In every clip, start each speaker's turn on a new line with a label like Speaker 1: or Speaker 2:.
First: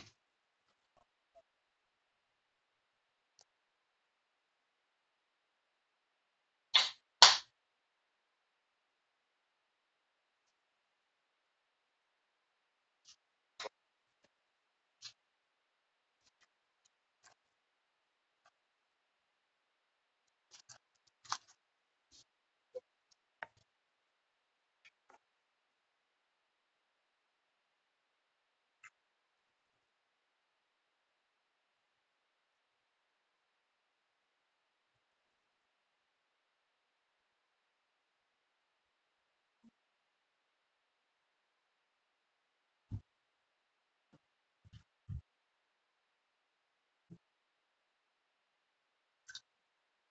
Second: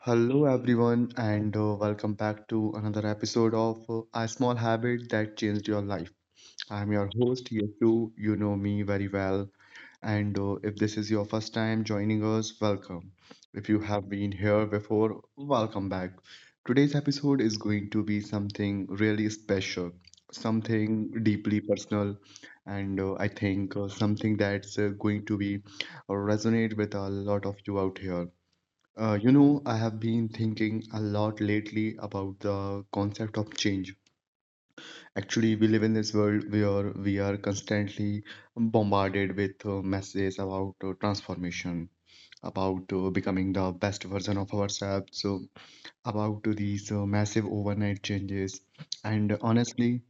Speaker 1: Hello, everyone, and welcome back to another episode of A Small Habit That Changed Your Life. I'm your host, Yetu. You know me very well. And if this is your first time joining us, welcome. If you have been here before, welcome back. Today's episode is going to be something really special, something deeply personal, and I think something that's going to be resonate with a lot of you out here. I have been thinking a lot lately about the concept of change. Actually, we live in this world where we are constantly bombarded with messages about transformation, about becoming the best version of ourselves, so about these massive overnight changes. And honestly,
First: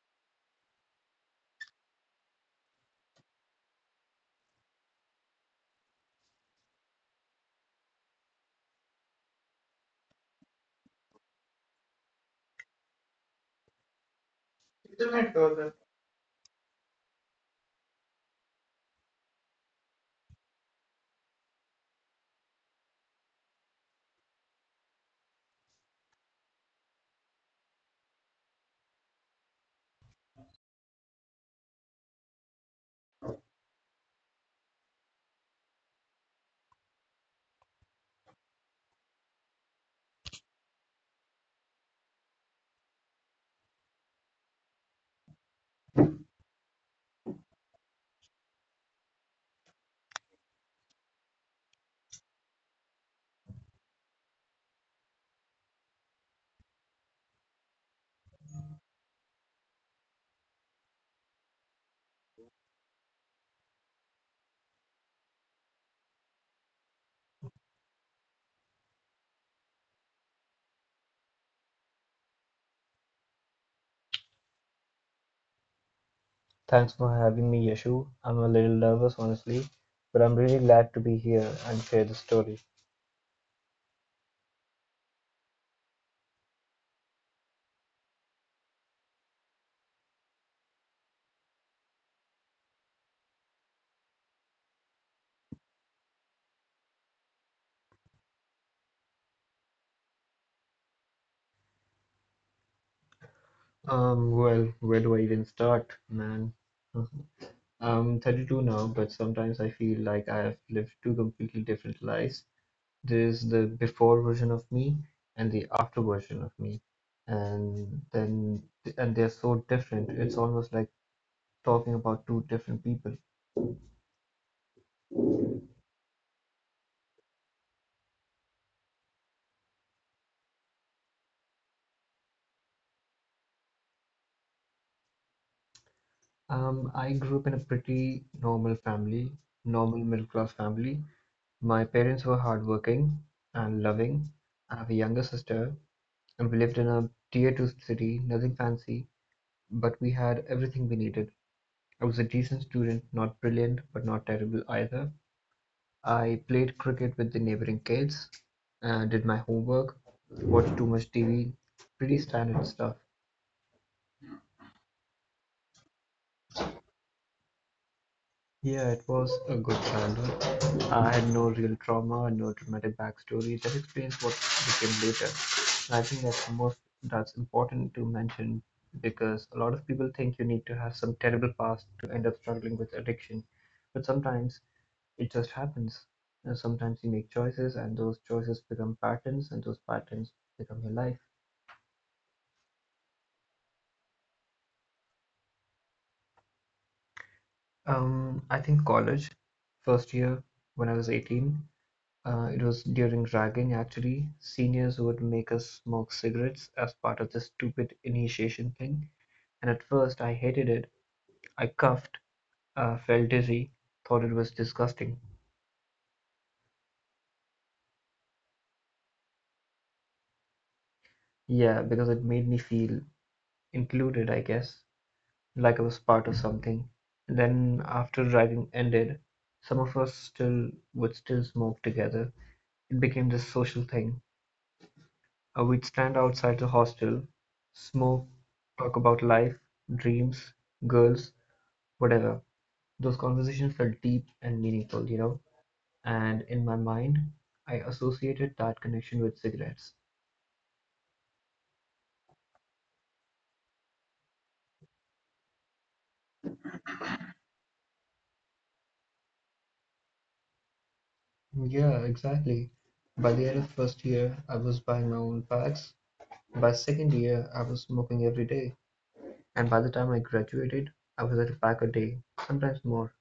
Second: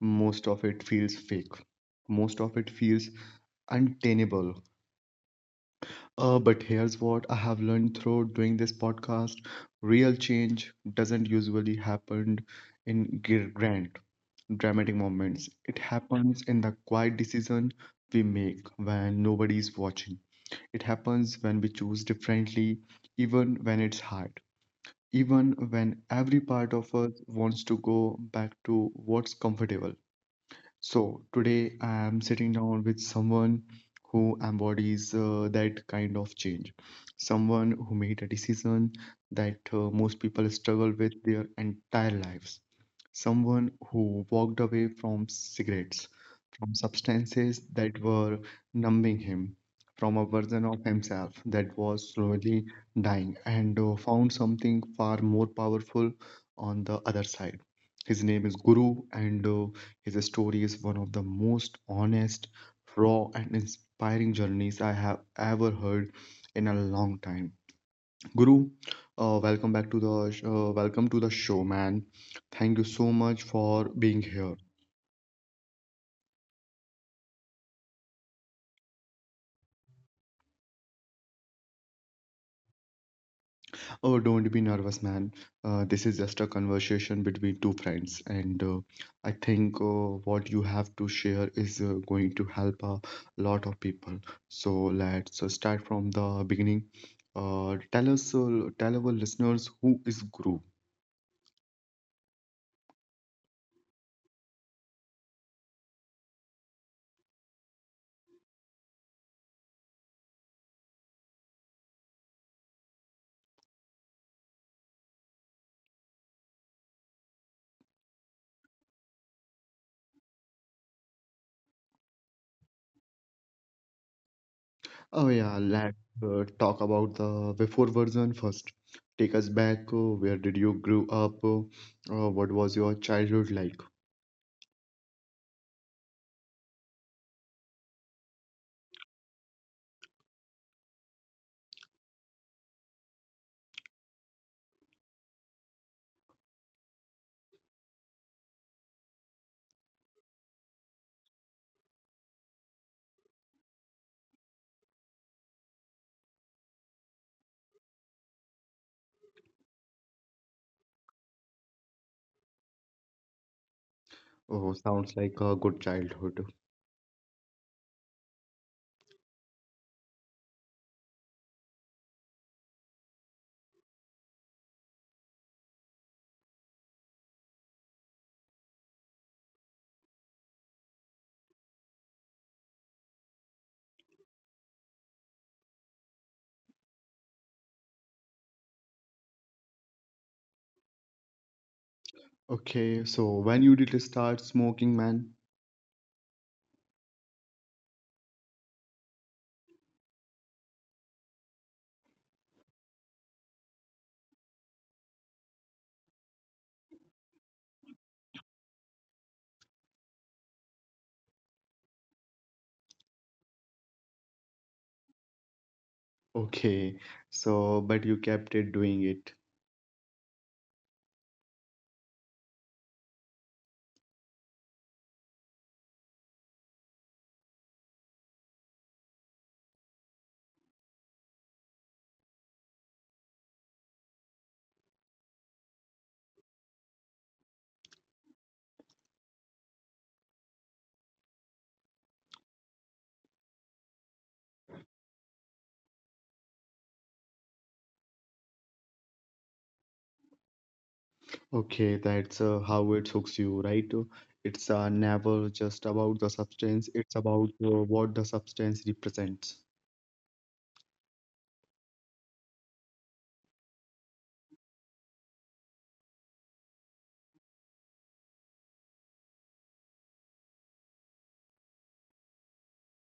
Speaker 1: most of it feels fake. Most of it feels untenable, but here's what I have learned through doing this podcast. Real change doesn't usually happen in grand, dramatic
Speaker 2: Thanks
Speaker 1: moments. It happens in the quiet decision we make when nobody is watching. It happens when we choose differently, even when it's hard, even when every part of us wants to go back to what's comfortable. So today I am sitting down with someone who embodies that kind of change, someone who made a decision that most people struggle with their entire lives, someone who walked away from cigarettes, from substances that were numbing him, from a version of himself that was slowly dying, and found something far more powerful on the other side. His name is Guru, and his story is one of the most honest, raw, and inspiring journeys I have ever heard in a long time. Guru, welcome to the show, man. Thank you so much for being here.
Speaker 2: for having me, Yashu. I'm a little nervous, honestly, but I'm really glad to be here and share the story.
Speaker 1: Oh, don't be nervous, man. This is just a conversation between two friends, and I think what you have to share is going to help a lot of people. So let's start from the beginning. Tell our listeners who is Guru.
Speaker 2: Well, where do I even start, man? Mhm. I'm 32 now, but sometimes I feel like I have lived two completely different lives. There's the before version of me and the after version of me, and then and they're so different. It's almost like talking about two different people.
Speaker 1: Oh yeah, let's talk about the before version first. Take us back. Where did you grow up? What was your childhood like?
Speaker 2: I grew up in a pretty normal family, normal middle class family. My parents were hardworking and loving. I have a younger sister, and we lived in a tier two city, nothing fancy, but we had everything we needed. I was a decent student, not brilliant, but not terrible either. I played cricket with the neighboring kids, and did my homework, watched too much TV, pretty standard stuff.
Speaker 1: Oh, sounds like a good childhood.
Speaker 2: Yeah, it was a good childhood. I had no real trauma, no dramatic backstory that explains what became later. And I think that's the most that's important to mention because a lot of people think you need to have some terrible past to end up struggling with addiction. But sometimes it just happens. And sometimes you make choices and those choices become patterns and those patterns become your life.
Speaker 1: Okay, so when you did start smoking, man?
Speaker 2: I think college, first year when I was 18. It was during ragging, actually. Seniors would make us smoke cigarettes as part of this stupid initiation thing, and at first I hated it. I coughed, felt dizzy, thought it was disgusting.
Speaker 1: Okay, so but you kept it doing it.
Speaker 2: Yeah, because it made me feel included, I guess, like I was part of something. And then after ragging ended, some of us still would still smoke together. It became this social thing. We'd stand outside the hostel, smoke, talk about life, dreams, girls, whatever. Those conversations felt deep and meaningful, and in my mind, I associated that connection with cigarettes.
Speaker 1: Okay, that's how it hooks you, right? It's never just about the substance, it's about what the substance represents.
Speaker 2: Yeah, exactly. By the end of first year, I was buying my own packs. By second year, I was smoking every day. And by the time I graduated, I was at a pack a day, sometimes more.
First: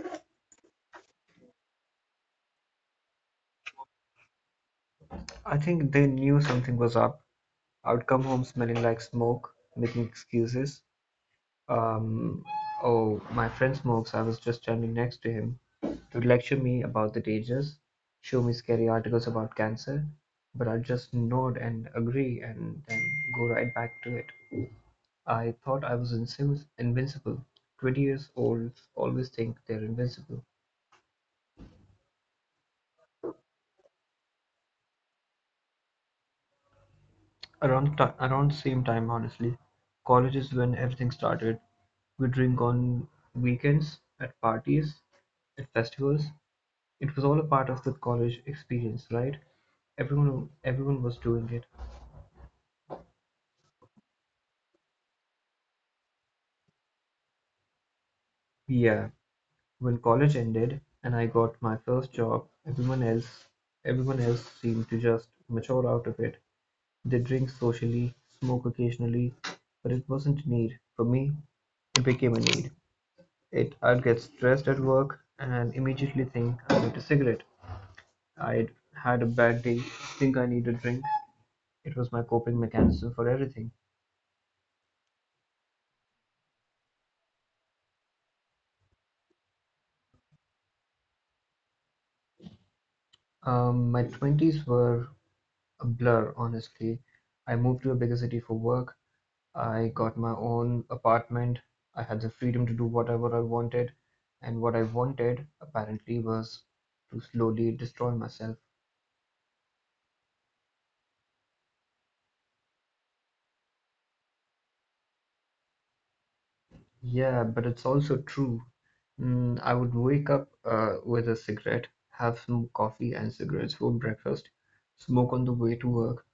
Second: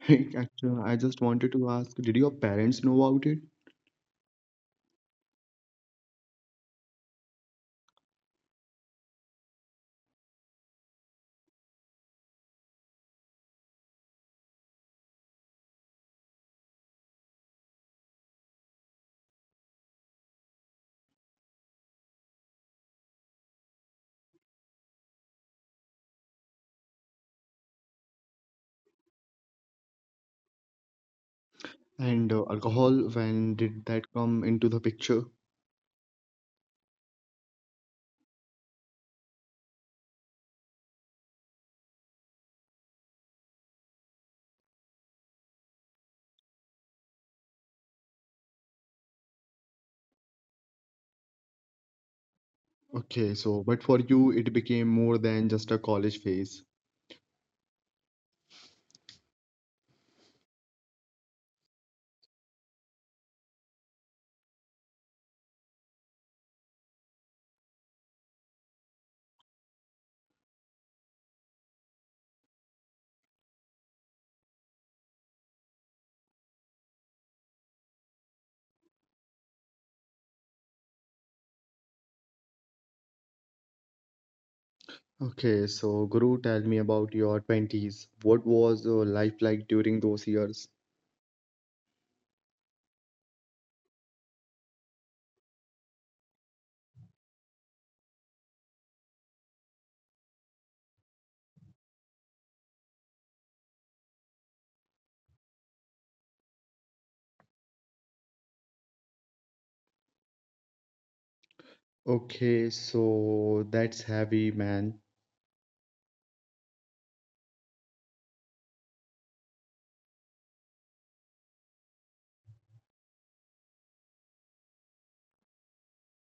Speaker 1: Actually, I just wanted to ask, did your parents know about it?
Speaker 2: I think they knew something was up. I would come home smelling like smoke, making excuses. Um, oh, my friend smokes, I was just standing next to him. To lecture me about the dangers, show me scary articles about cancer, but I'd just nod and agree and then go right back to it. I thought I was invincible. 20 years olds always think they're invincible.
Speaker 1: And alcohol, when did that come into the picture?
Speaker 2: Around same time, honestly, college is when everything started. We drink on weekends, at parties, at festivals. It was all a part of the college experience, right? Everyone was doing it.
Speaker 1: Okay, so but for you, it became more than just a college phase.
Speaker 2: Yeah, when college ended and I got my first job, everyone else seemed to just mature out of it. They drink socially, smoke occasionally, but it wasn't a need. For me, it became a need. It I'd get stressed at work and immediately think I need a cigarette. I'd had a bad day, think I need a drink. It was my coping mechanism for everything.
Speaker 1: Okay, so Guru, tell me about your 20s. What was your life like during those years?
Speaker 2: My 20s were a blur, honestly. I moved to a bigger city for work. I got my own apartment. I had the freedom to do whatever I wanted. And what I wanted, apparently, was to slowly destroy myself.
Speaker 1: Okay, so that's heavy, man.
Speaker 2: Yeah, but it's also true. I would wake up with a cigarette, have some coffee and cigarettes for breakfast, smoke on the way to work,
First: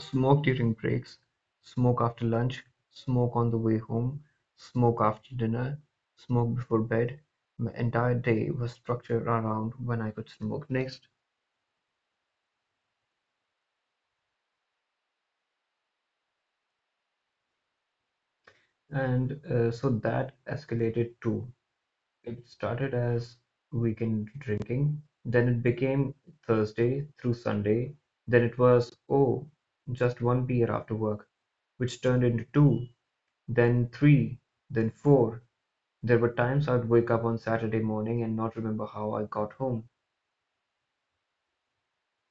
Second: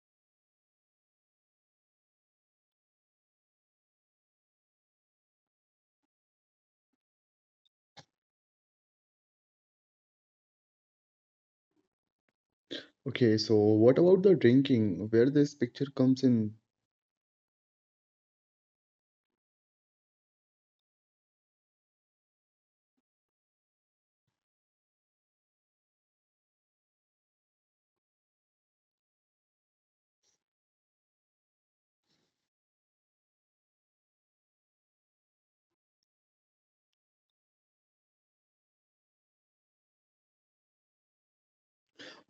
Speaker 2: smoke during breaks, smoke after lunch, smoke on the way home, smoke after dinner, smoke before bed. My entire day was structured around when I could smoke next.
Speaker 1: Okay, so what about the drinking? Where this picture comes in?
Speaker 2: And so that escalated too. It started as weekend drinking, then it became Thursday through Sunday, then it was, oh, just one beer after work, which turned into two, then three, then four. There were times I'd wake up on Saturday morning and not remember how I got home.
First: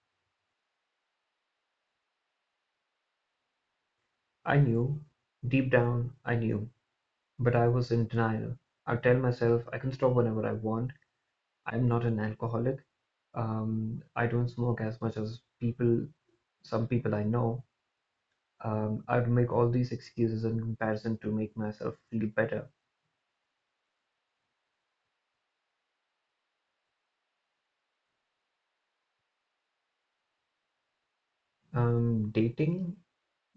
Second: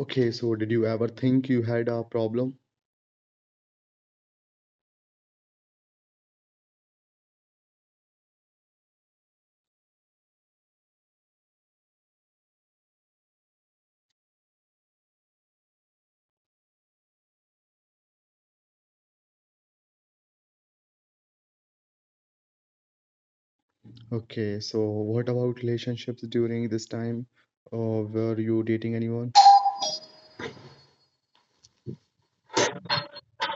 Speaker 1: Okay, so did you ever think you had a problem?
Speaker 2: I knew, deep down, I knew, but I was in denial. I'd tell myself I can stop whenever I want. I'm not an alcoholic. I don't smoke as much as some people I know. I would make all these excuses in comparison to make myself feel better.
Speaker 1: Okay, so what about relationships during this time? Were you dating anyone?
Speaker 2: Dating,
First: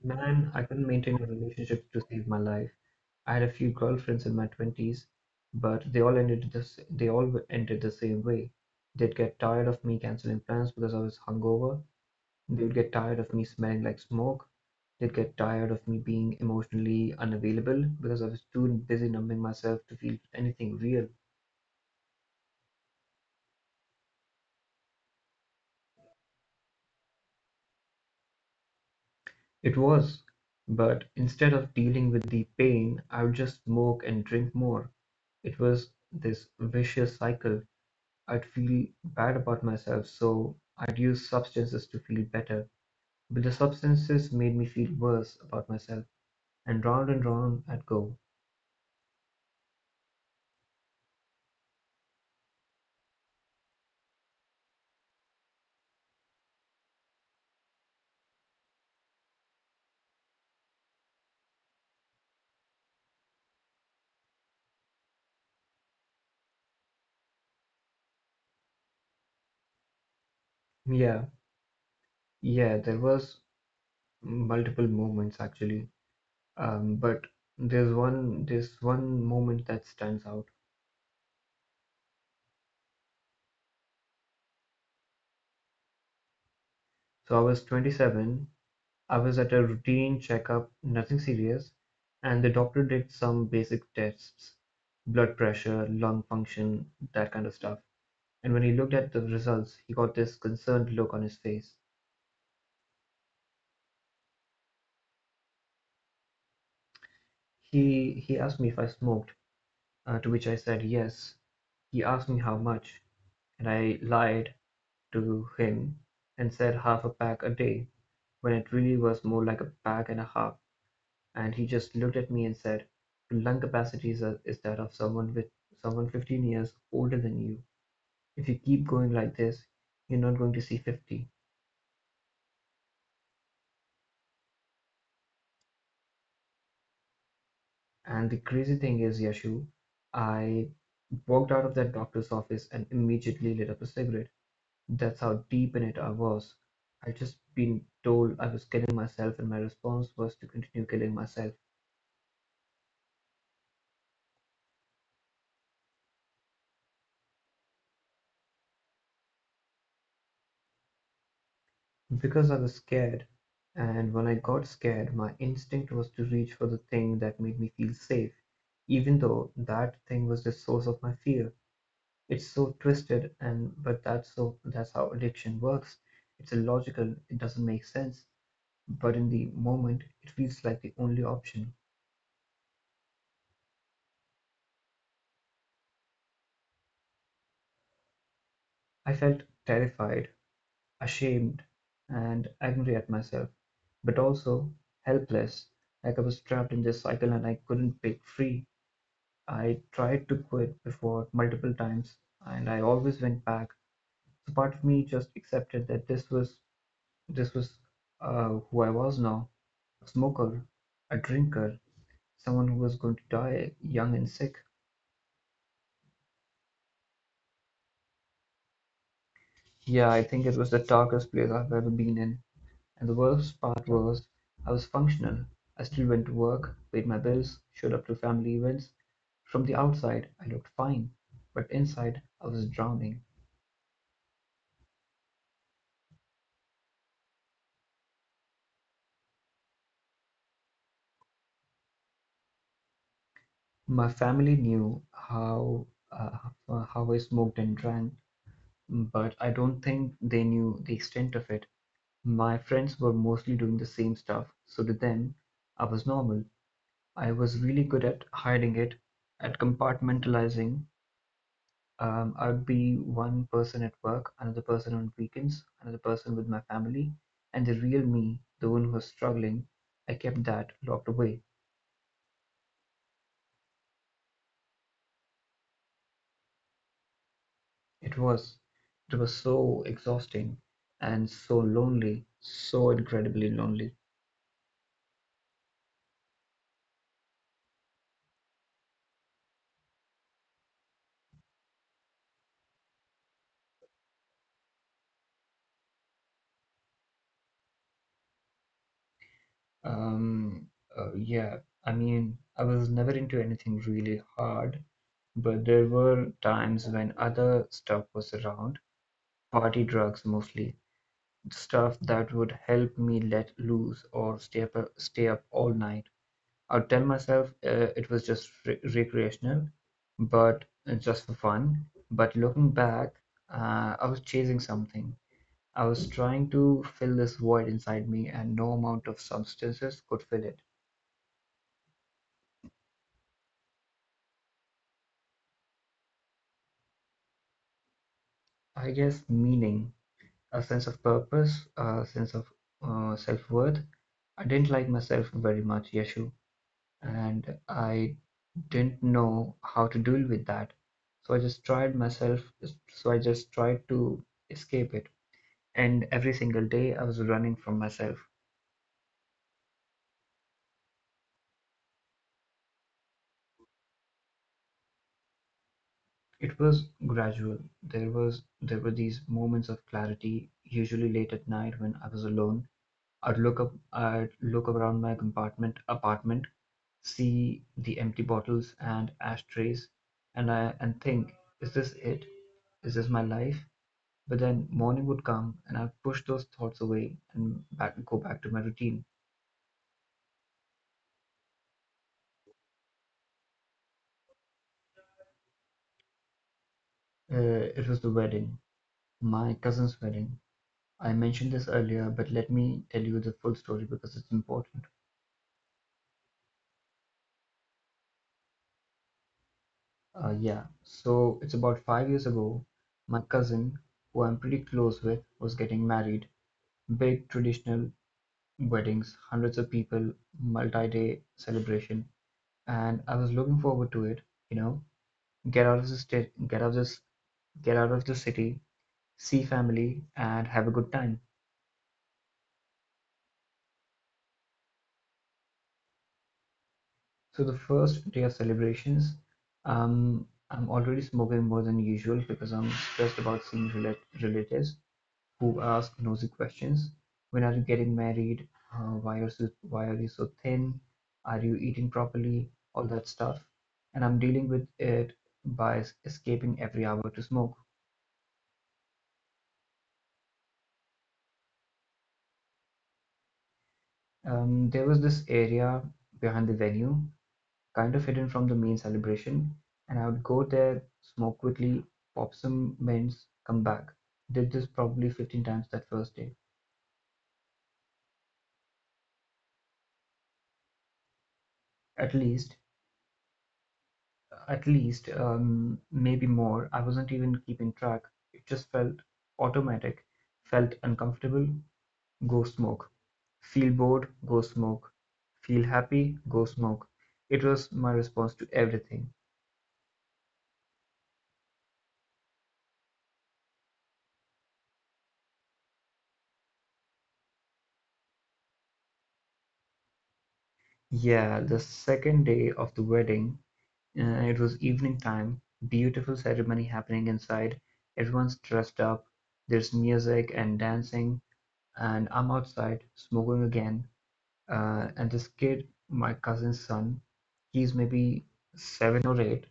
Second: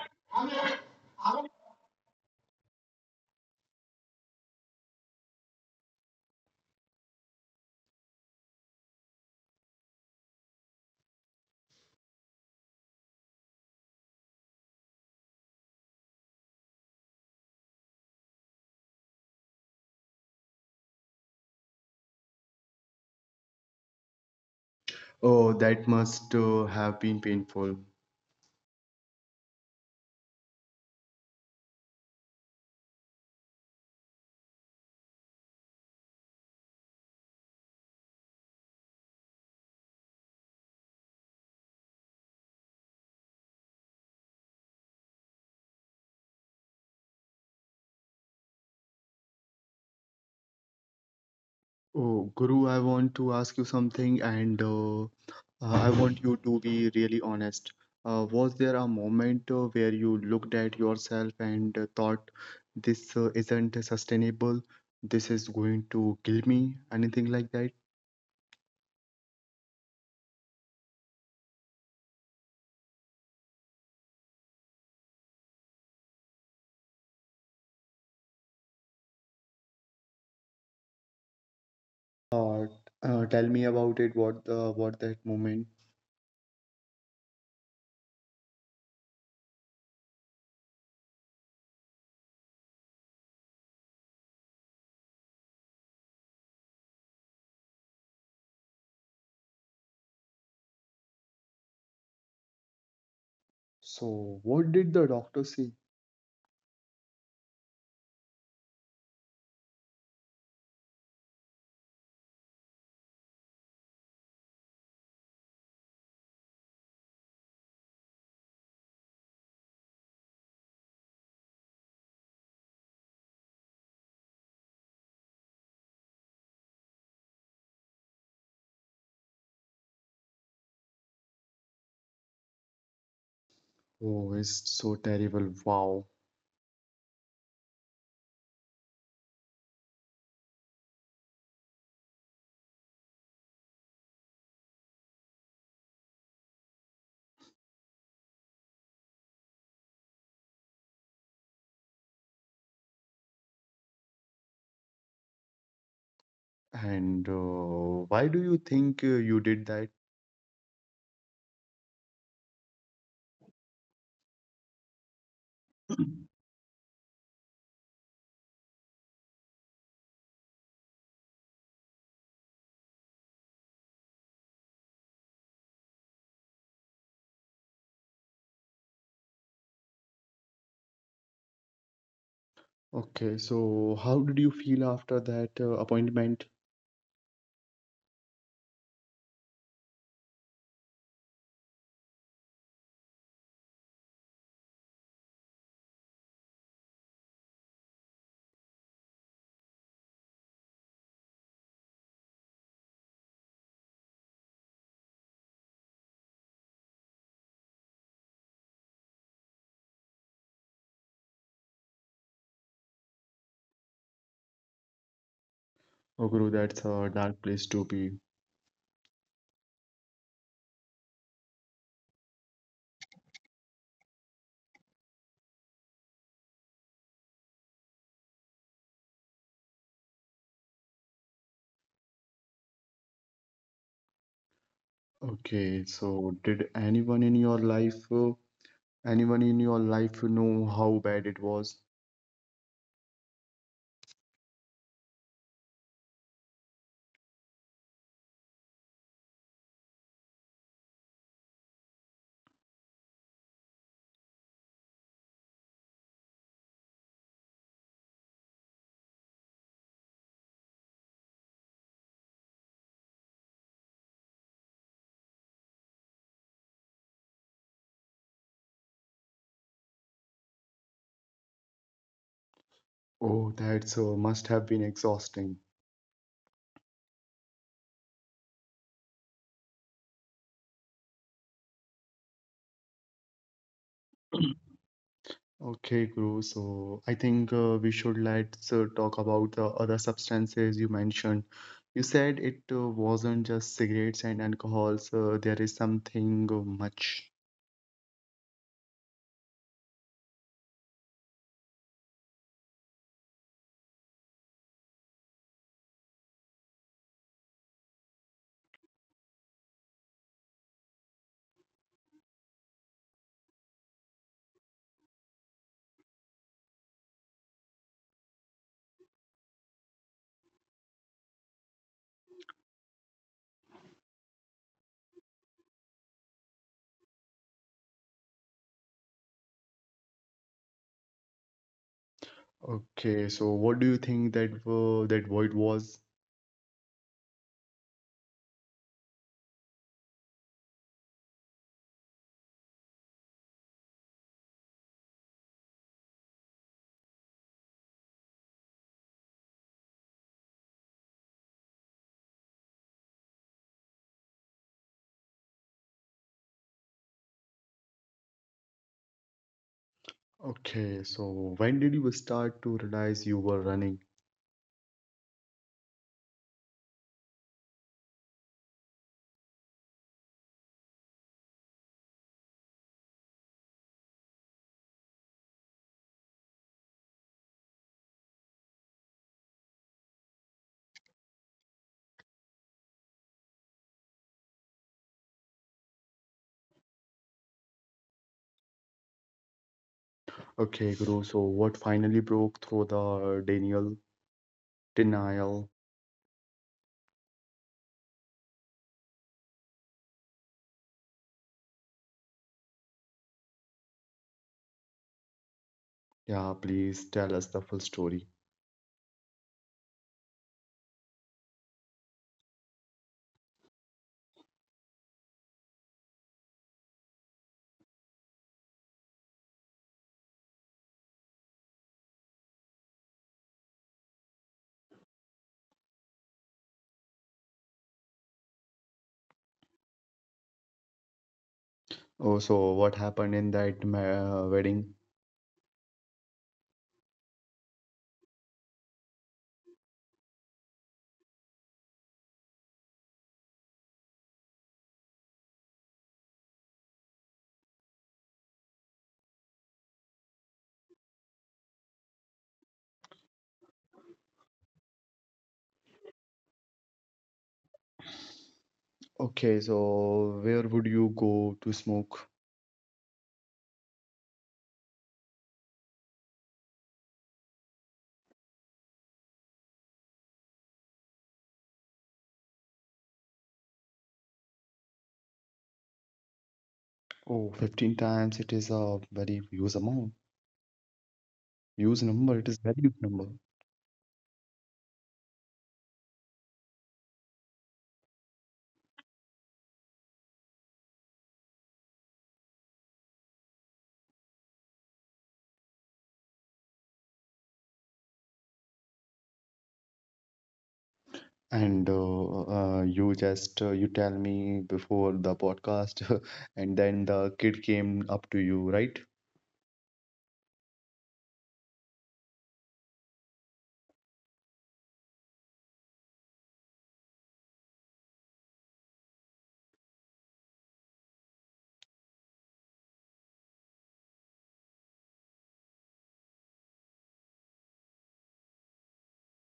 Speaker 2: man, I couldn't maintain a relationship to save my life. I had a few girlfriends in my 20s, but they all ended the same way. They'd get tired of me canceling plans because I was hungover. They'd get tired of me smelling like smoke. They'd get tired of me being emotionally unavailable because I was too busy numbing myself to feel anything real.
Speaker 1: Oh, that must have been painful.
Speaker 2: It was. But instead of dealing with the pain, I would just smoke and drink more. It was this vicious cycle. I'd feel bad about myself, so I'd use substances to feel better. But the substances made me feel worse about myself, and round I'd go.
Speaker 1: Oh, Guru, I want to ask you something, and I want you to be really honest. Was there a moment where you looked at yourself and thought, this isn't sustainable, this is going to kill me, anything like that?
Speaker 2: Yeah, yeah, there was multiple moments actually. But there's one moment that stands out.
Speaker 1: Uh, tell me about it. What that moment?
Speaker 2: So I was 27. I was at a routine checkup, nothing serious, and the doctor did some basic tests, blood pressure, lung function, that kind of stuff. And when he looked at the results, he got this concerned look on his face.
Speaker 1: So, what did the doctor say?
Speaker 2: He asked me if I smoked, to which I said yes. He asked me how much, and I lied to him and said half a pack a day, when it really was more like a bag and a half, and he just looked at me and said, "Your lung capacity is that of someone 15 years older than you. If you keep going like this, you're not going to see 50."
Speaker 1: Oh, it's so terrible. Wow.
Speaker 2: And the crazy thing is, Yashu, I walked out of that doctor's office and immediately lit up a cigarette. That's how deep in it I was. I'd just been told I was killing myself, and my response was to continue killing myself.
Speaker 1: And why do you think you did that?
Speaker 2: Because I was scared, and when I got scared, my instinct was to reach for the thing that made me feel safe, even though that thing was the source of my fear. It's so twisted, and but that's so that's how addiction works. It's illogical, it doesn't make sense, but in the moment, it feels like the only option.
Speaker 1: Okay, so how did you feel after that appointment?
Speaker 2: I felt terrified, ashamed, and angry at myself, but also helpless, like I was trapped in this cycle and I couldn't break free. I tried to quit before multiple times and I always went back. So part of me just accepted that this was who I was now, a smoker, a drinker, someone who was going to die young and sick.
Speaker 1: Oh, Guru, that's a dark place to be.
Speaker 2: Yeah, I think it was the darkest place I've ever been in. And the worst part was I was functional. I still went to work, paid my bills, showed up to family events. From the outside, I looked fine, but inside, I was drowning.
Speaker 1: Okay, so did anyone in your life, anyone in your life know how bad it was?
Speaker 2: My family knew how I smoked and drank, but I don't think they knew the extent of it. My friends were mostly doing the same stuff, so to them, I was normal. I was really good at hiding it, at compartmentalizing. I'd be one person at work, another person on weekends, another person with my family, and the real me, the one who was struggling, I kept that locked away.
Speaker 1: Oh, that's must have been exhausting.
Speaker 2: It was it was so exhausting and so lonely, so incredibly lonely.
Speaker 1: Okay, Guru. So I think we should let's talk about the other substances you mentioned. You said it wasn't just cigarettes and alcohols. There is something much.
Speaker 2: Um, yeah, I mean, I was never into anything really hard, but there were times when other stuff was around, party drugs mostly, stuff that would help me let loose or stay up all night. I would tell myself it was just recreational, but just for fun. But looking back, I was chasing something. I was trying to fill this void inside me, and no amount of substances could fill it.
Speaker 1: Okay, so what do you think that void was?
Speaker 2: I guess meaning, a sense of purpose, a sense of self-worth. I didn't like myself very much, Yeshu, and I didn't know how to deal with that. So I just tried myself, so I just tried to escape it, and every single day I was running from myself.
Speaker 1: Okay, so when did you start to realize you were running?
Speaker 2: It was gradual. There were these moments of clarity, usually late at night when I was alone. I'd look around my compartment apartment, see the empty bottles and ashtrays, and think, is this it? Is this my life? But then morning would come and I'd push those thoughts away and back go back to my routine.
Speaker 1: Okay, Guru. So what finally broke through the denial?
Speaker 2: Uh, it was the wedding, my cousin's wedding. I mentioned this earlier, but let me tell you the full story because it's important.
Speaker 1: Yeah, please tell us the full story.
Speaker 2: Yeah, so it's about 5 years ago. My cousin, who I'm pretty close with, was getting married. Big traditional weddings, hundreds of people, multi day celebration. And I was looking forward to it, you know, get out of the state, get out of this, get out of the city, see family, and have a good time.
Speaker 1: Oh, so what happened in that wedding?
Speaker 2: So the first day of celebrations, I'm already smoking more than usual because I'm stressed about seeing relatives who ask nosy questions. When are you getting married? Why are you so thin? Are you eating properly? All that stuff, and I'm dealing with it by escaping every hour to smoke.
Speaker 1: Okay, so where would you go to smoke?
Speaker 2: There was this area behind the venue kind of hidden from the main celebration. And I would go there, smoke quickly, pop some mints, come back. Did this probably 15 times that first day.
Speaker 1: Oh, 15 times, it is a very huge amount, huge
Speaker 2: At
Speaker 1: number. It is
Speaker 2: least,
Speaker 1: very huge number.
Speaker 2: at least, maybe more. I wasn't even keeping track. It just felt automatic, felt uncomfortable, go smoke. Feel bored, go smoke. Feel happy, go smoke. It was my response to everything.
Speaker 1: And you just you tell me before the podcast, and then the kid came up to you, right?
Speaker 2: Yeah, the second day of the wedding, it was evening time, beautiful ceremony happening inside. Everyone's dressed up. There's music and dancing, and I'm outside smoking again. And this kid, my cousin's son, he's maybe seven or eight.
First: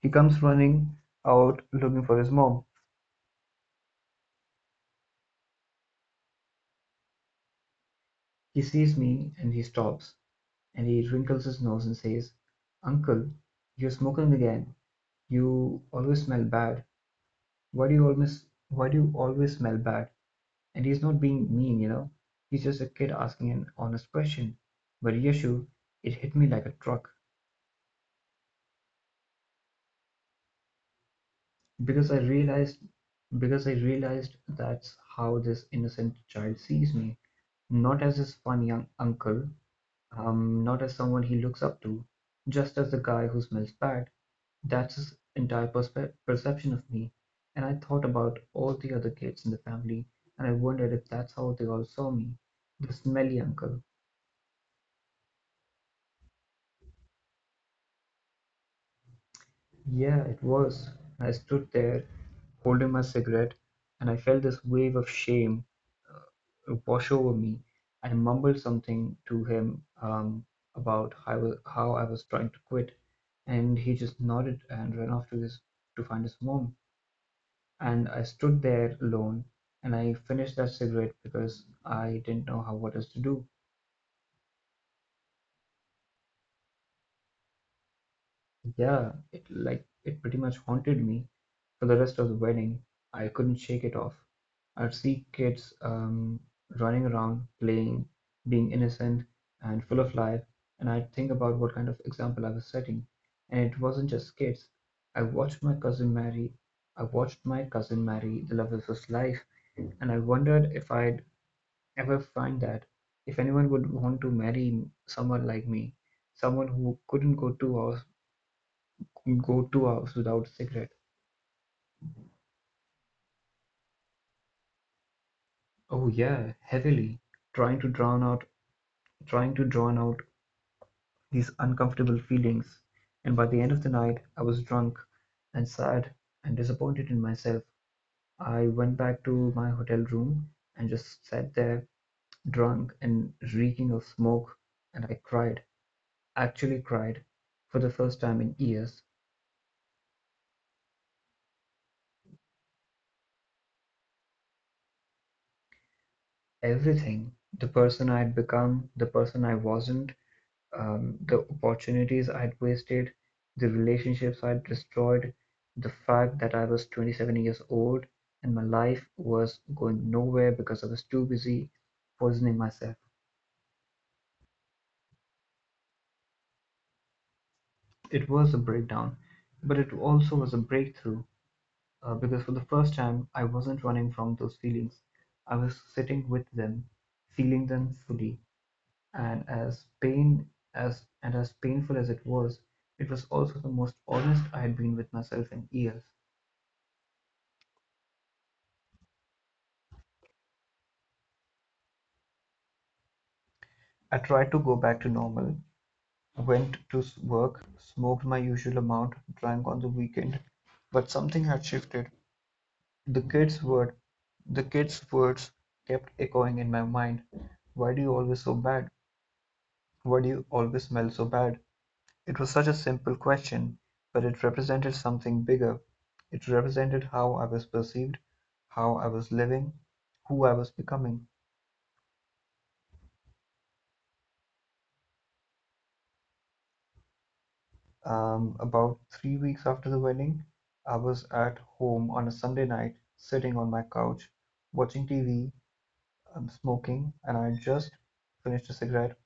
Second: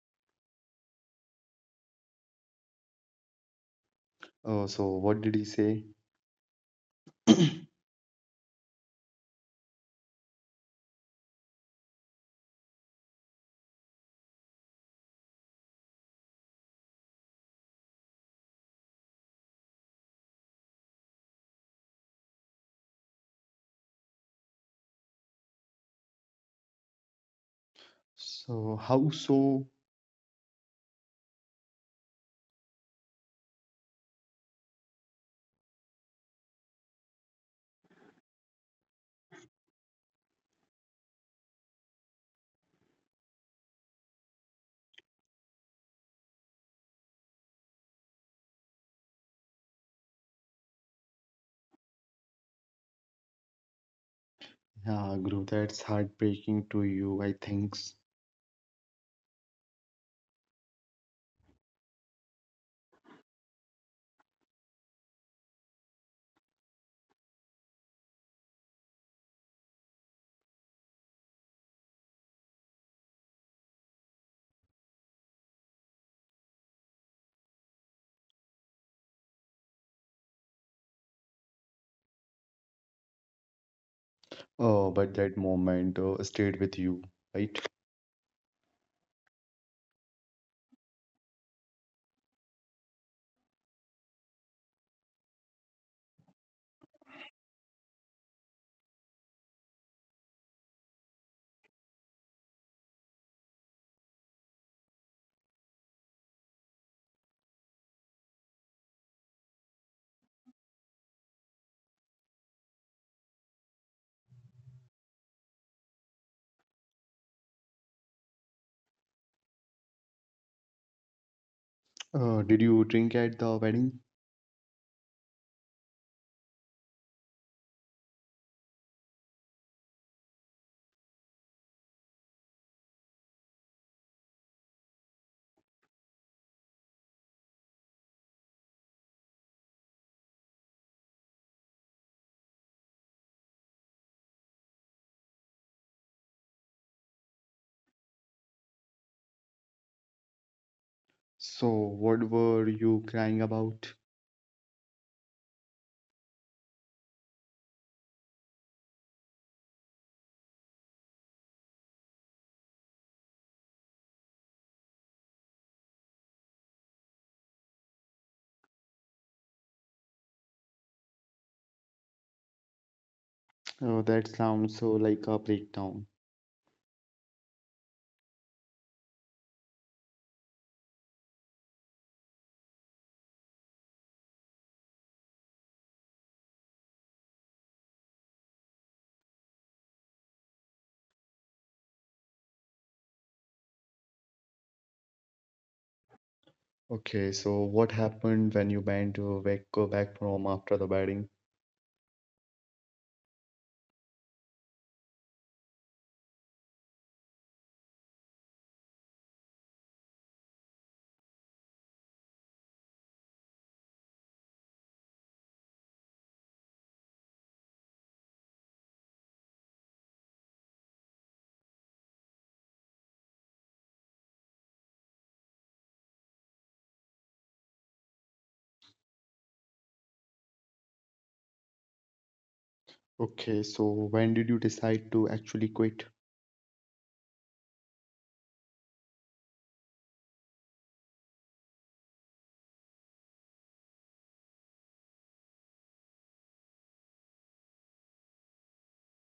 Speaker 2: He comes running out looking for his mom.
Speaker 1: So what did he say?
Speaker 2: He sees me and he stops and he wrinkles his nose and says, "Uncle, you're smoking again. You always smell bad. Why do you always smell bad?" And he's not being mean, you know. He's just a kid asking an honest question. But Yeshu, it hit me like a truck
Speaker 1: So how so?
Speaker 2: because I realized because I realized that's how this innocent child sees me, not as this fun young uncle, not as someone he looks up to, just as the guy who smells bad. That's his entire perception of me. And I thought about all the other kids in the family, and I wondered if that's how they all saw me, the smelly uncle.
Speaker 1: Yeah, Guru, that's heartbreaking to you, I think.
Speaker 2: Yeah, it was. I stood there holding my cigarette and I felt this wave of shame wash over me. I mumbled something to him about how I was trying to quit, and he just nodded and ran off to his to find his mom. And I stood there alone and I finished that cigarette because I didn't know how what else to do.
Speaker 1: But that moment stayed with you, right?
Speaker 2: Yeah, it like it pretty much haunted me for the rest of the wedding. I couldn't shake it off. I'd see kids running around, playing, being innocent and full of life, and I'd think about what kind of example I was setting. And it wasn't just kids. I watched my cousin marry. I watched my cousin marry the love of his life, and I wondered if I'd ever find that, if anyone would want to marry someone like me, someone who couldn't go two hours go 2 hours without a cigarette.
Speaker 1: Did you drink at the wedding?
Speaker 2: Oh yeah, heavily, trying to drown out trying to drown out these uncomfortable feelings. And by the end of the night I was drunk and sad and disappointed in myself. I went back to my hotel room and just sat there drunk and reeking of smoke and I cried, actually cried for the first time in years.
Speaker 1: So, what were you crying about?
Speaker 2: Everything, the person I had become, the person I wasn't, the opportunities I'd wasted, the relationships I'd destroyed, the fact that I was 27 years old and my life was going nowhere because I was too busy poisoning myself.
Speaker 1: Oh, that sounds so like a breakdown.
Speaker 2: It was a breakdown, but it also was a breakthrough because for the first time I wasn't running from those feelings. I was sitting with them, feeling them fully, and as pain as and as painful as it was also the most honest I had been with myself in years.
Speaker 1: Okay, so what happened when you went to back, go back from after the wedding?
Speaker 2: I tried to go back to normal, went to work, smoked my usual amount, drank on the weekend, but something had shifted. The kid's word, the kid's words kept echoing in my mind. Why do you always so bad? Why do you always smell so bad? It was such a simple question, but it represented something bigger. It represented how I was perceived, how I was living, who I was becoming.
Speaker 1: Okay, so when did you decide to actually quit?
Speaker 2: About 3 weeks after the wedding, I was at home on a Sunday night, sitting on my couch, watching TV, smoking, and I had just finished a cigarette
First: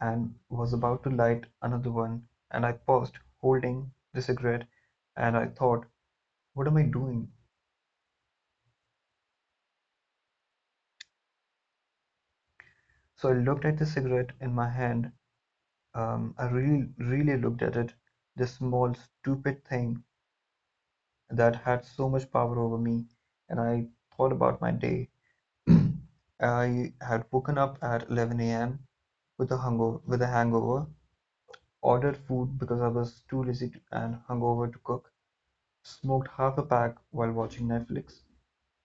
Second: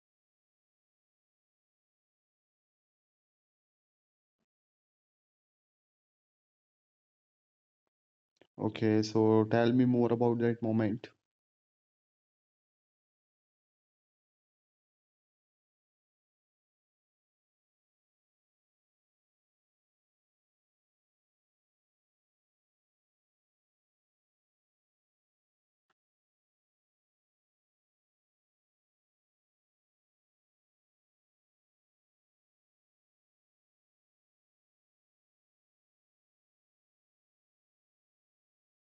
Speaker 2: and was about to light another one. And I paused, holding the cigarette, and I thought, what am I doing?
Speaker 1: Okay, so tell me more about that moment.
Speaker 2: So I looked at the cigarette in my hand. I really, really looked at it, this small, stupid thing that had so much power over me, and I thought about my day. I had woken up at 11 a.m. With a hangover, ordered food because I was too lazy to, and hungover to cook, smoked half a pack while watching Netflix.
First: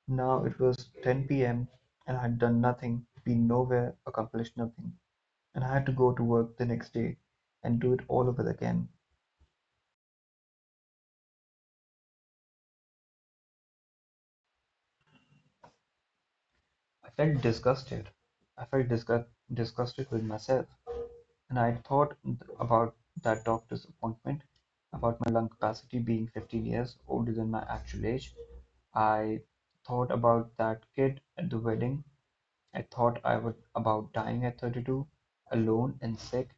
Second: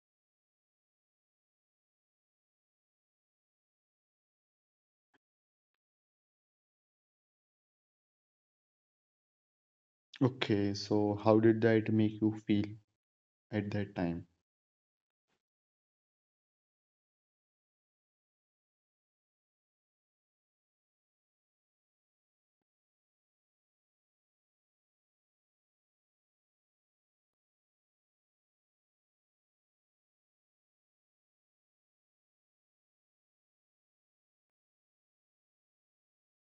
Speaker 2: Now it was 10 p.m. and I had done nothing, been nowhere, accomplished nothing, and I had to go to work the next day and do it all over again.
Speaker 1: Okay, so how did that make you feel at that time?
Speaker 2: I felt disgusted. I felt disgust disgusted with myself. And I thought about that doctor's appointment, about my lung capacity being 15 years older than my actual age. I thought about that kid at the wedding. I thought I would about dying at 32, alone and sick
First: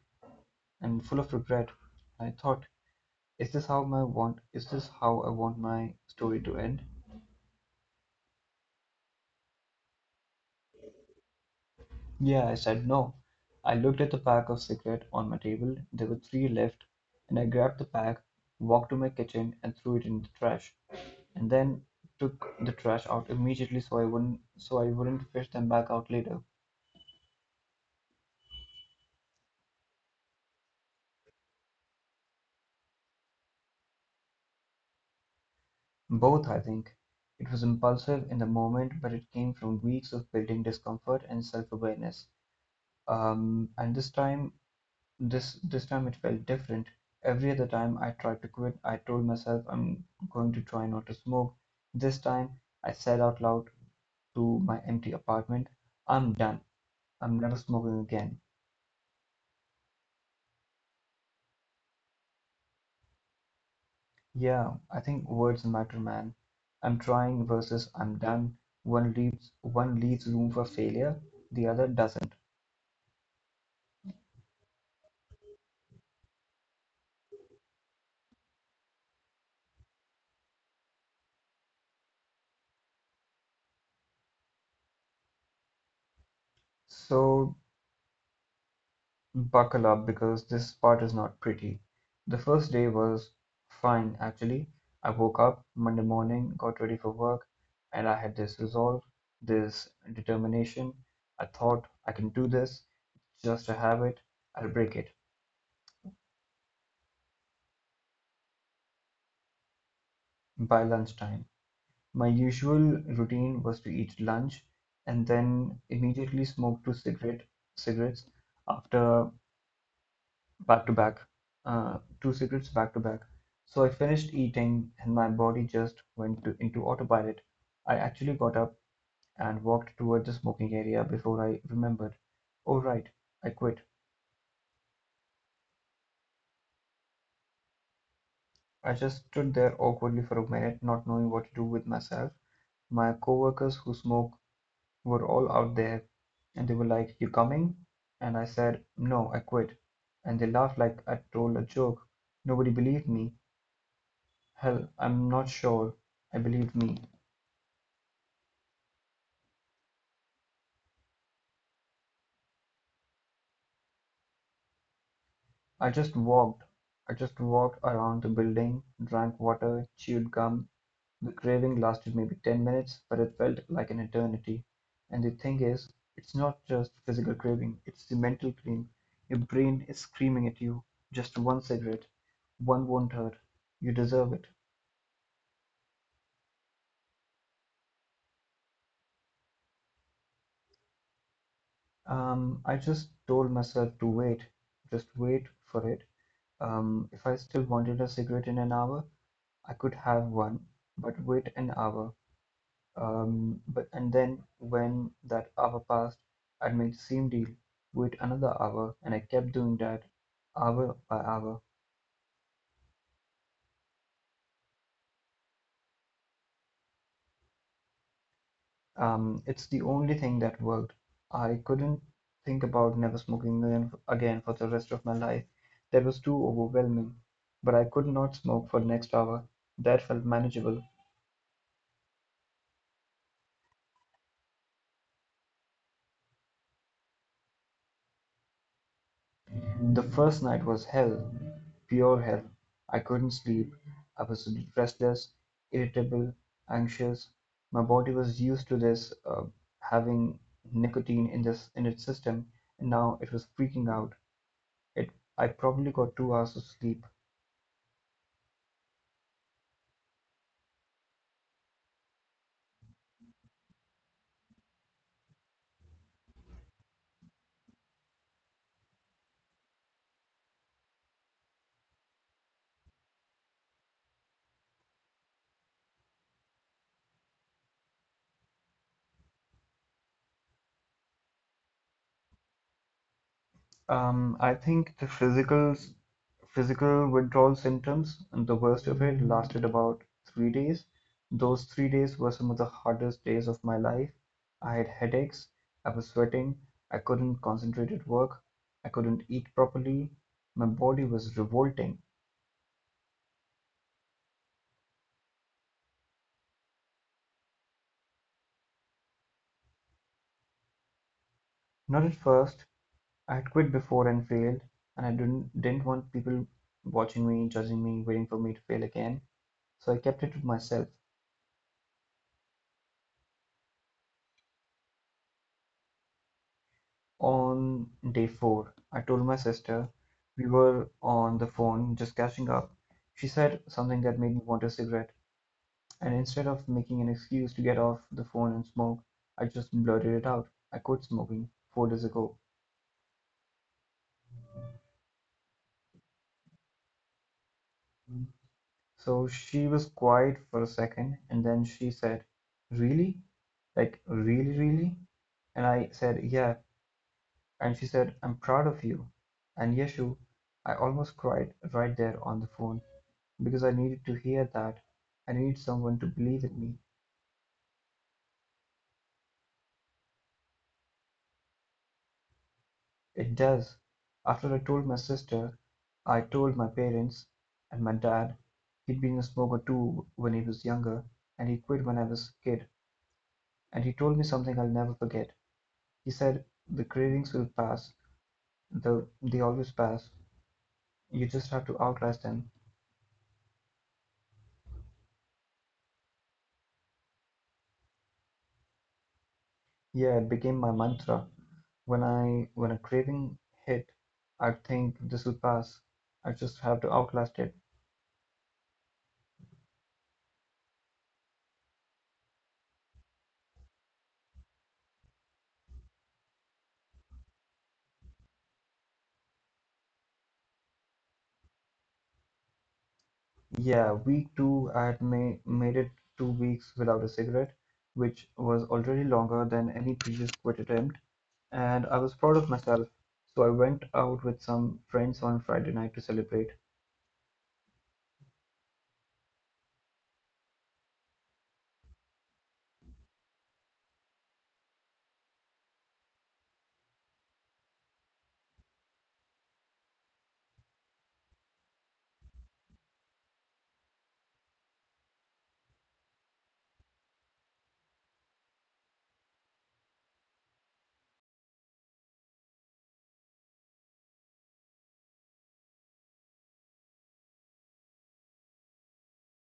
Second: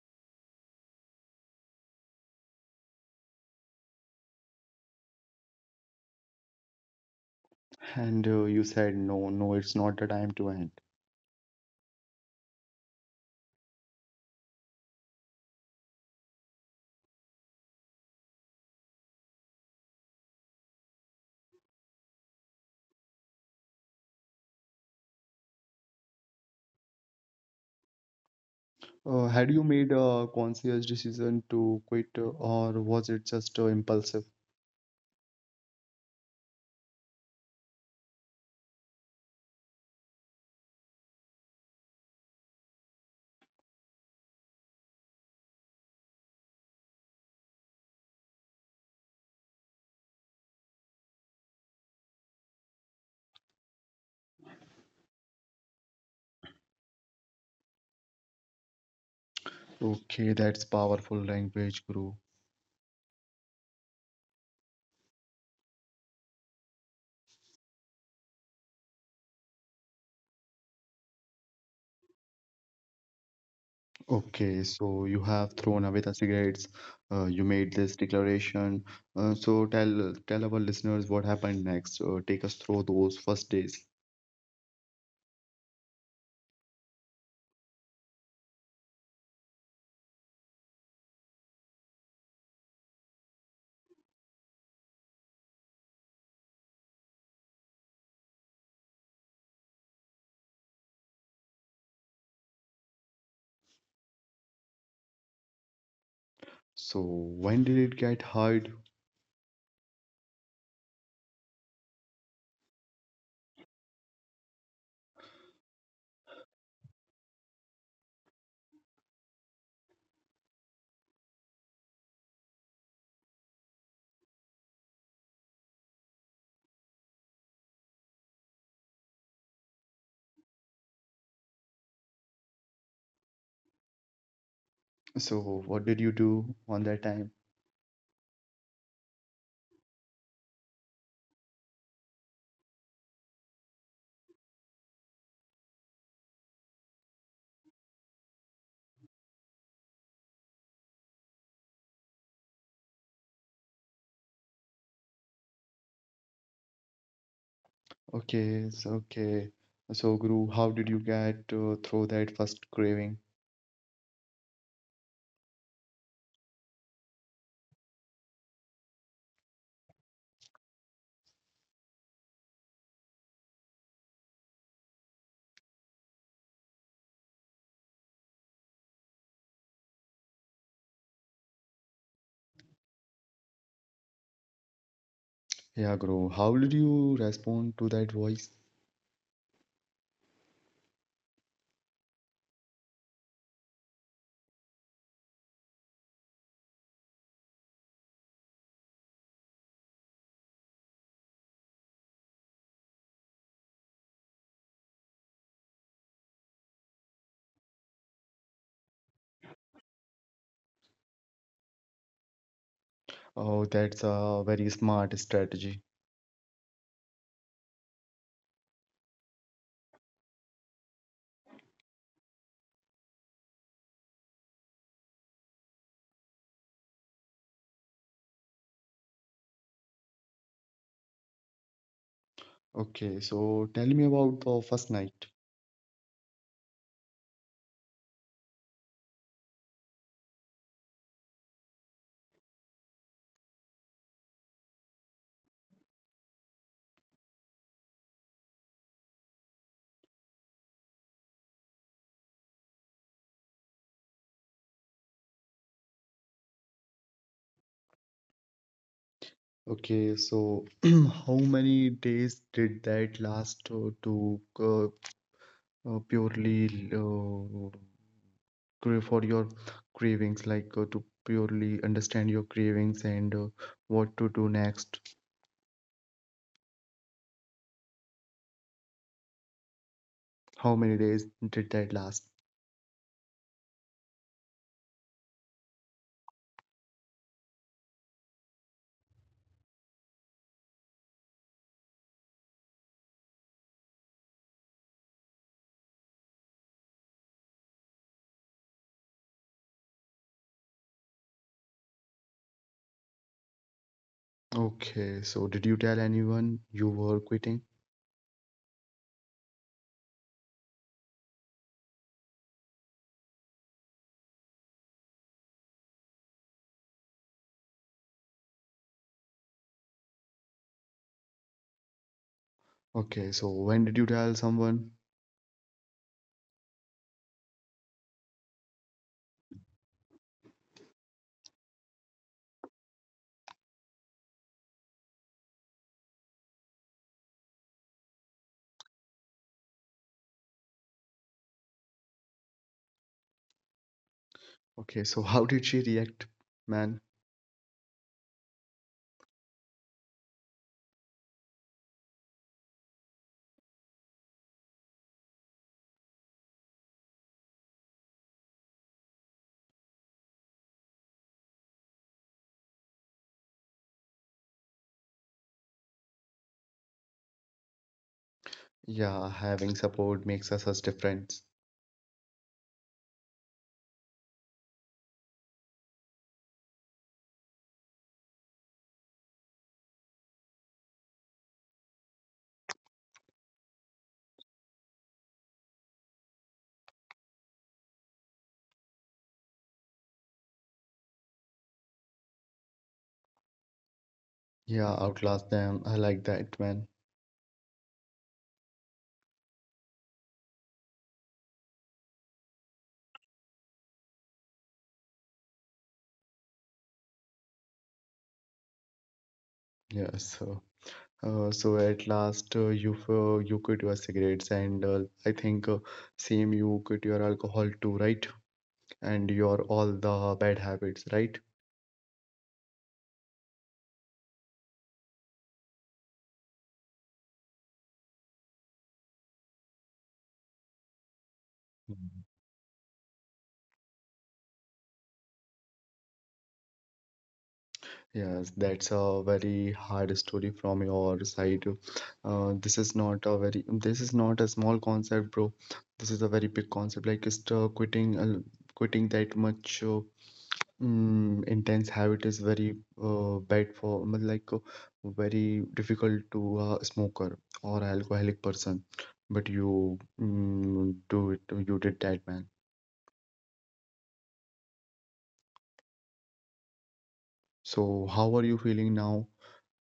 Speaker 2: and full of regret. I thought, is this how I want my story to end?
Speaker 1: And you said, no, no, it's not the time to end.
Speaker 2: Yeah, I said no. I looked at the pack of cigarette on my table. There were three left, and I grabbed the pack, walked to my kitchen and threw it in the trash. And then took the trash out immediately so I wouldn't fish them back out later.
Speaker 1: Had you made a conscious decision to quit, or was it just impulsive?
Speaker 2: Both, I think. It was impulsive in the moment, but it came from weeks of building discomfort and self-awareness. And this time it felt different. Every other time I tried to quit, I told myself I'm going to try not to smoke. This time, I said out loud to my empty apartment, I'm done. I'm never smoking again.
Speaker 1: Okay, that's powerful language, Guru.
Speaker 2: Yeah, I think words matter, man. I'm trying versus I'm done. One leaves room for failure, the other doesn't.
Speaker 1: Okay, so you have thrown away the cigarettes. You made this declaration. So tell our listeners what happened next. Take us through those first days.
Speaker 2: So buckle up because this part is not pretty. The first day was fine, actually. I woke up Monday morning, got ready for work, and I had this resolve, this determination. I thought I can do this, just a habit, I'll break it
Speaker 1: So when did it get hard?
Speaker 2: by lunchtime. My usual routine was to eat lunch and then immediately smoke two cigarette cigarettes after back to back, two cigarettes back to back. So I finished eating and my body just into autopilot. I actually got up and walked toward the smoking area before I remembered. Oh right, I quit.
Speaker 1: So what did you do on that time?
Speaker 2: I just stood there awkwardly for a minute, not knowing what to do with myself. My coworkers who smoke were all out there and they were like, you coming? And I said, no, I quit. And they laughed like I told a joke. Nobody believed me. Hell, I'm not sure I believed me.
Speaker 1: Okay, so okay. So Guru, how did you get through that first craving?
Speaker 2: I just walked. I just walked around the building, drank water, chewed gum. The craving lasted maybe 10 minutes, but it felt like an eternity. And the thing is, it's not just physical craving, it's the mental craving. Your brain is screaming at you. Just one cigarette, one won't hurt. You deserve it.
Speaker 1: Yeah, Guru, how did you respond to that voice?
Speaker 2: I just told myself to wait, just wait for it. If I still wanted a cigarette in an hour, I could have one, but wait an hour. But and then when that hour passed, I'd make the same deal, wait another hour, and I kept doing that hour by hour.
Speaker 1: Oh, that's a very smart strategy.
Speaker 2: It's the only thing that worked. I couldn't think about never smoking again, again for the rest of my life. That was too overwhelming. But I could not smoke for the next hour. That felt manageable.
Speaker 1: Okay, so tell me about the first night.
Speaker 2: The first night was hell, pure hell. I couldn't sleep. I was restless, irritable, anxious. My body was used to this, having nicotine in this in its system, and now it was freaking out. It I probably got 2 hours of sleep.
Speaker 1: Okay, so how many days did that last to purely crave for your cravings, like, to purely understand your cravings and what to do next? How many days did that last?
Speaker 2: I think the physical withdrawal symptoms and the worst of it lasted about 3 days. Those 3 days were some of the hardest days of my life. I had headaches, I was sweating, I couldn't concentrate at work, I couldn't eat properly. My body was revolting.
Speaker 1: Okay, so did you tell anyone you were quitting?
Speaker 2: Not at first, I had quit before and failed, and I didn't want people watching me, judging me, waiting for me to fail again. So I kept it to myself.
Speaker 1: Okay, so when did you tell someone?
Speaker 2: On day four, I told my sister. We were on the phone just catching up. She said something that made me want a cigarette, and instead of making an excuse to get off the phone and smoke, I just blurted it out. I quit smoking 4 days ago.
Speaker 1: Okay, so how did she react, man?
Speaker 2: Mm. So she was quiet for a second, and then she said, really? Like, really, really? And I said, yeah. And she said, I'm proud of you. And Yeshu, I almost cried right there on the phone, because I needed to hear that. I need someone to believe in me.
Speaker 1: Yeah, having support makes us difference.
Speaker 2: It does. After I told my sister, I told my parents and my dad. He'd been a smoker too when he was younger, and he quit when I was a kid. And he told me something I'll never forget. He said, the cravings will pass. They always pass. You just have to outlast them.
Speaker 1: Yeah, outlast them. I like that, man.
Speaker 2: Yeah, it became my mantra. When a craving hit, I'd think this will pass. I just have to outlast it.
Speaker 1: Yeah, so at last, you you quit your cigarettes, and I think same you quit your alcohol too, right? And your all the bad habits, right?
Speaker 2: Yeah, week two, I had ma made it 2 weeks without a cigarette, which was already longer than any previous quit attempt, and I was
Speaker 1: Mhm.
Speaker 2: proud of myself. So I went out with some friends on Friday night to celebrate.
Speaker 1: Yes, that's a very hard story from your side. This is not a very this is not a small concept, bro. This is a very big concept. Like, just quitting that much. Intense habit is very bad for, like, very difficult to a smoker or alcoholic person, but you, do it. You did that, man. So how are you feeling now,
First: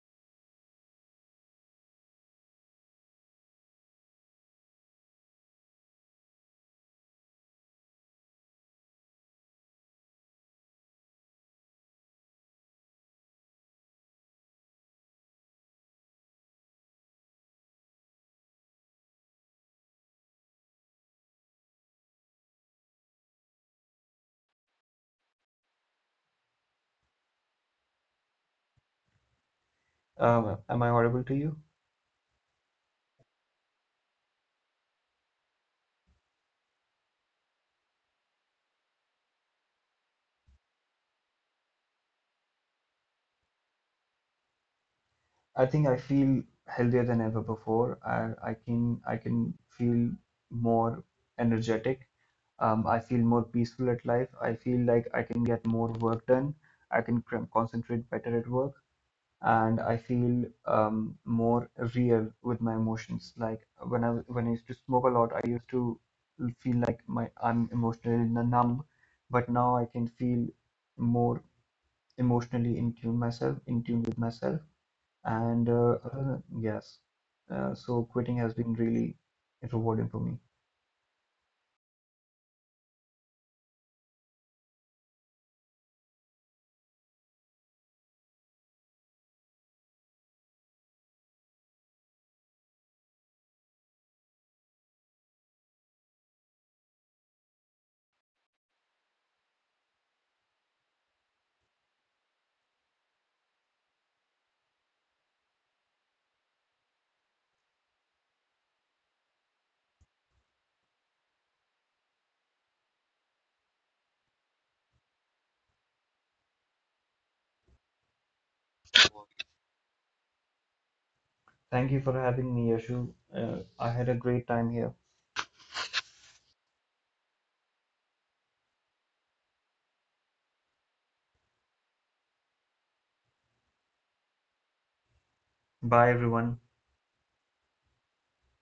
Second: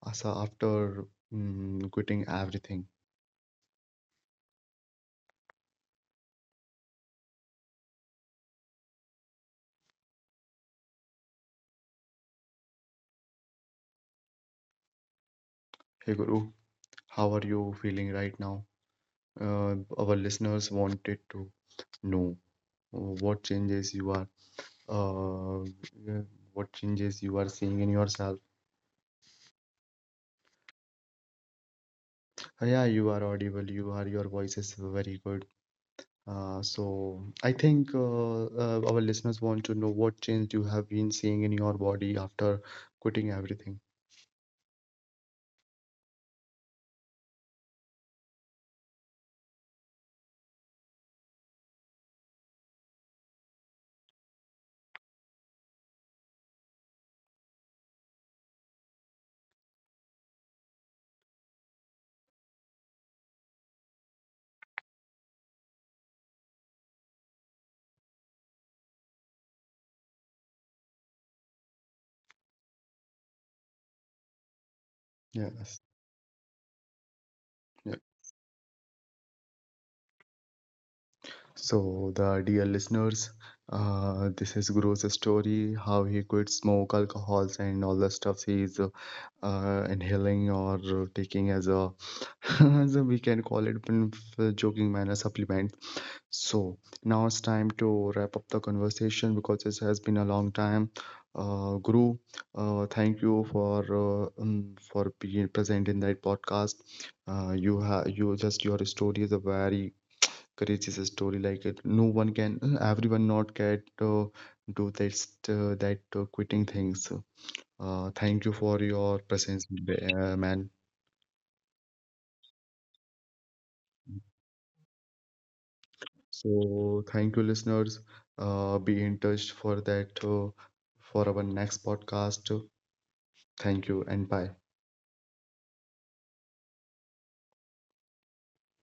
Speaker 1: Asa after quitting everything? Hey Guru, how are you feeling right now? Our listeners wanted to know, uh, what changes you are uh, yeah, what changes you are seeing in yourself?
Speaker 2: Am I audible to you?
Speaker 1: Yeah, you are audible. Your voice is very good. So I think our listeners want to know what change you have been seeing in your body after quitting everything.
Speaker 2: I think I feel healthier than ever before. I can feel more energetic. I feel more peaceful at life. I feel like I can get more work done. I can concentrate better at work. And I feel more real with my emotions. Like when I used to smoke a lot, I used to feel like my I'm emotionally numb, but now I can feel more emotionally in tune with myself,
Speaker 1: Yes.
Speaker 2: and
Speaker 1: Yeah.
Speaker 2: so quitting has been really rewarding for me.
Speaker 1: So the dear listeners, this is Guru's story, how he quit smoke, alcohols, and all the stuff he's inhaling or taking as a, as a, we can call it in a joking manner, supplement. So now it's time to wrap up the conversation because this has been a long time. Guru, thank you for being present in that podcast. You have you just your story is a very courageous story. Like, it, no one can, everyone not get do that quitting things. Thank you for your presence, man.
Speaker 2: Thank you for having me, Yashu. I had a great time here.
Speaker 1: So thank you, listeners. Be in touch for that for our next podcast. Thank you and bye.
Speaker 2: Bye, everyone.